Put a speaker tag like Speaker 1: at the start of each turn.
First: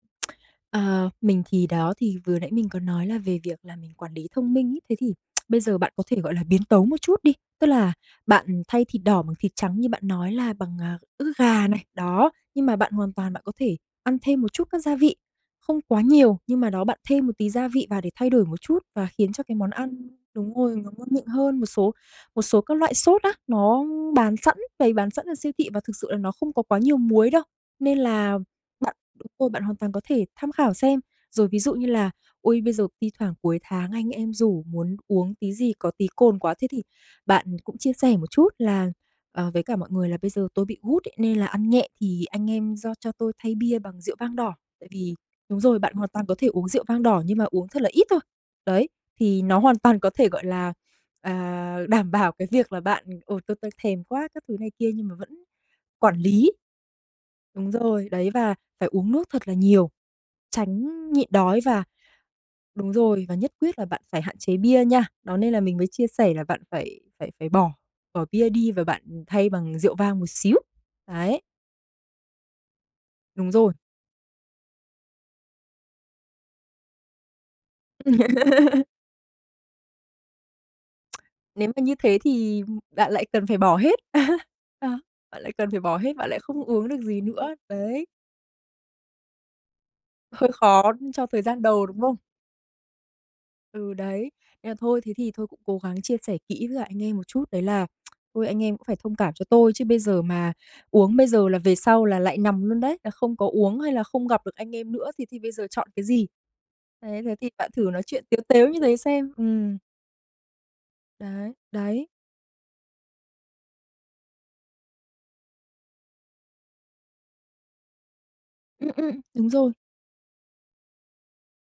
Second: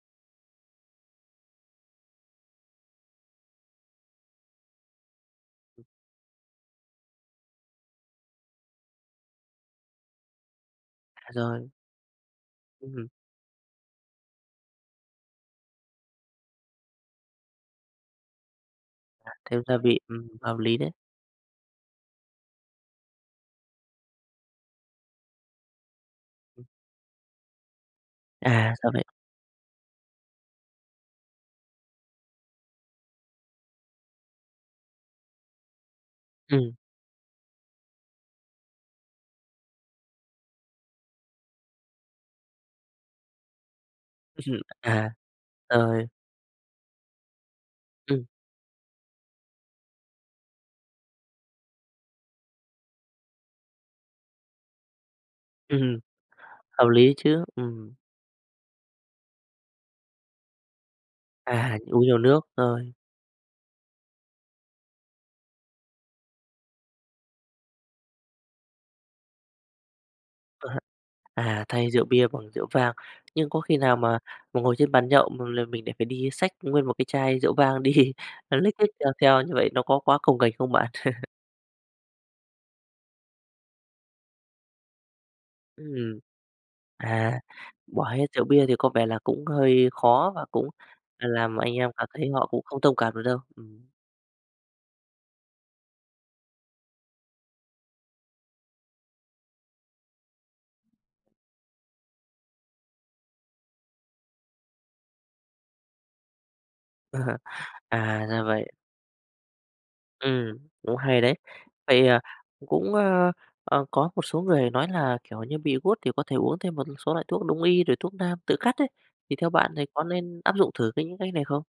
Speaker 1: Ờ, mình thì đó, thì vừa nãy mình có nói là về việc là mình quản lý thông minh ấy. Thế thì bây giờ bạn có thể gọi là biến tấu một chút đi, tức là bạn thay thịt đỏ bằng thịt trắng, như bạn nói là, bằng, à,
Speaker 2: À,
Speaker 1: ức gà
Speaker 2: rồi.
Speaker 1: này, đó. Nhưng mà bạn
Speaker 2: Ưm, ừm.
Speaker 1: hoàn toàn bạn có thể ăn thêm một chút các gia vị, không quá nhiều, nhưng mà đó bạn thêm một tí gia vị vào, để thay đổi một chút và
Speaker 2: À,
Speaker 1: khiến cho cái
Speaker 2: thêm
Speaker 1: món
Speaker 2: gia vị,
Speaker 1: ăn
Speaker 2: ừm,
Speaker 1: đúng
Speaker 2: hợp
Speaker 1: rồi,
Speaker 2: lý đấy!
Speaker 1: nó ngon miệng hơn. Một số một số các loại sốt á, nó bán sẵn, bày bán sẵn ở siêu thị, và thực sự là nó không có quá nhiều muối đâu, nên là
Speaker 2: À, ra
Speaker 1: bạn,
Speaker 2: vậy!
Speaker 1: ừ, bạn hoàn toàn có thể tham khảo xem. Rồi ví dụ như là, ôi, bây giờ thi thoảng cuối tháng anh em rủ muốn uống tí gì có tí cồn quá, thế
Speaker 2: Ừm.
Speaker 1: thì bạn cũng chia sẻ một chút là "Ờ, với cả mọi người là, bây giờ tôi bị gút ấy nên là ăn nhẹ, thì anh em do cho tôi thay bia bằng rượu vang đỏ." Tại
Speaker 2: À,
Speaker 1: vì, đúng rồi, bạn
Speaker 2: ơi.
Speaker 1: hoàn toàn có thể uống rượu vang đỏ, nhưng mà uống thật là ít thôi.
Speaker 2: Ừm.
Speaker 1: Đấy, thì nó hoàn toàn có thể gọi là, à, đảm bảo cái việc là bạn, ồ, tôi tôi thèm quá các thứ này kia, nhưng mà vẫn
Speaker 2: Ừm hừm,
Speaker 1: quản lý.
Speaker 2: hợp lý chứ!
Speaker 1: Đúng
Speaker 2: Ừm.
Speaker 1: rồi, đấy, và phải uống nước thật là nhiều, tránh nhịn đói
Speaker 2: À!
Speaker 1: và
Speaker 2: Uống nhiều nước, rồi.
Speaker 1: đúng rồi, và nhất quyết là bạn phải hạn chế bia nha. Đó nên là mình mới chia sẻ là bạn phải phải phải bỏ bỏ bia đi, và bạn, ừm, thay bằng rượu vang một xíu.
Speaker 2: Có hại.
Speaker 1: Đấy.
Speaker 2: À, thay rượu bia bằng rượu vang. Nhưng
Speaker 1: Đúng
Speaker 2: có
Speaker 1: rồi.
Speaker 2: khi nào mà mình ngồi trên bàn nhậu, mà là mình lại phải đi xách nguyên một cái chai rượu vang đi, a, lếch thếch đem theo như vậy nó có quá cồng kềnh không bạn?
Speaker 1: Nếu mà như thế thì, ừm, bạn lại cần phải bỏ hết. Đó, bạn lại cần phải bỏ hết,
Speaker 2: Ừm.
Speaker 1: bạn lại không uống được gì
Speaker 2: À,
Speaker 1: nữa,
Speaker 2: bỏ
Speaker 1: đấy.
Speaker 2: hết rượu bia thì có vẻ là cũng hơi khó, và
Speaker 1: Hơi
Speaker 2: cũng,
Speaker 1: khó cho
Speaker 2: à,
Speaker 1: thời
Speaker 2: làm
Speaker 1: gian
Speaker 2: anh
Speaker 1: đầu,
Speaker 2: em
Speaker 1: đúng
Speaker 2: cảm
Speaker 1: không?
Speaker 2: thấy họ cũng không thông cảm được đâu, ừm.
Speaker 1: Ừ, đấy. Nên là thôi, thế thì thôi cũng cố gắng chia sẻ kỹ với cả anh em một chút, đấy là "Thôi anh em cũng phải thông cảm cho tôi, chứ bây giờ mà uống bây giờ là về sau là lại nằm luôn đấy, là không có uống hay là không gặp được anh em nữa, thì thì bây giờ chọn cái gì?" Đấy, thế thì bạn thử nói chuyện
Speaker 2: À,
Speaker 1: tếu
Speaker 2: ra vậy.
Speaker 1: tếu như thế xem, ừm.
Speaker 2: Ừm, cũng hay đấy!
Speaker 1: Đấy,
Speaker 2: Vậy,
Speaker 1: đấy.
Speaker 2: à, c cũng, ơ, ờ, có một số người nói là kiểu như bị gút thì có thể uống thêm một số loại thuốc đông y, rồi thuốc nam tự cắt ấy,
Speaker 1: Ưm, ưm.
Speaker 2: thì theo
Speaker 1: Đúng
Speaker 2: bạn
Speaker 1: rồi.
Speaker 2: thì có nên áp dụng thử cái những cách này không?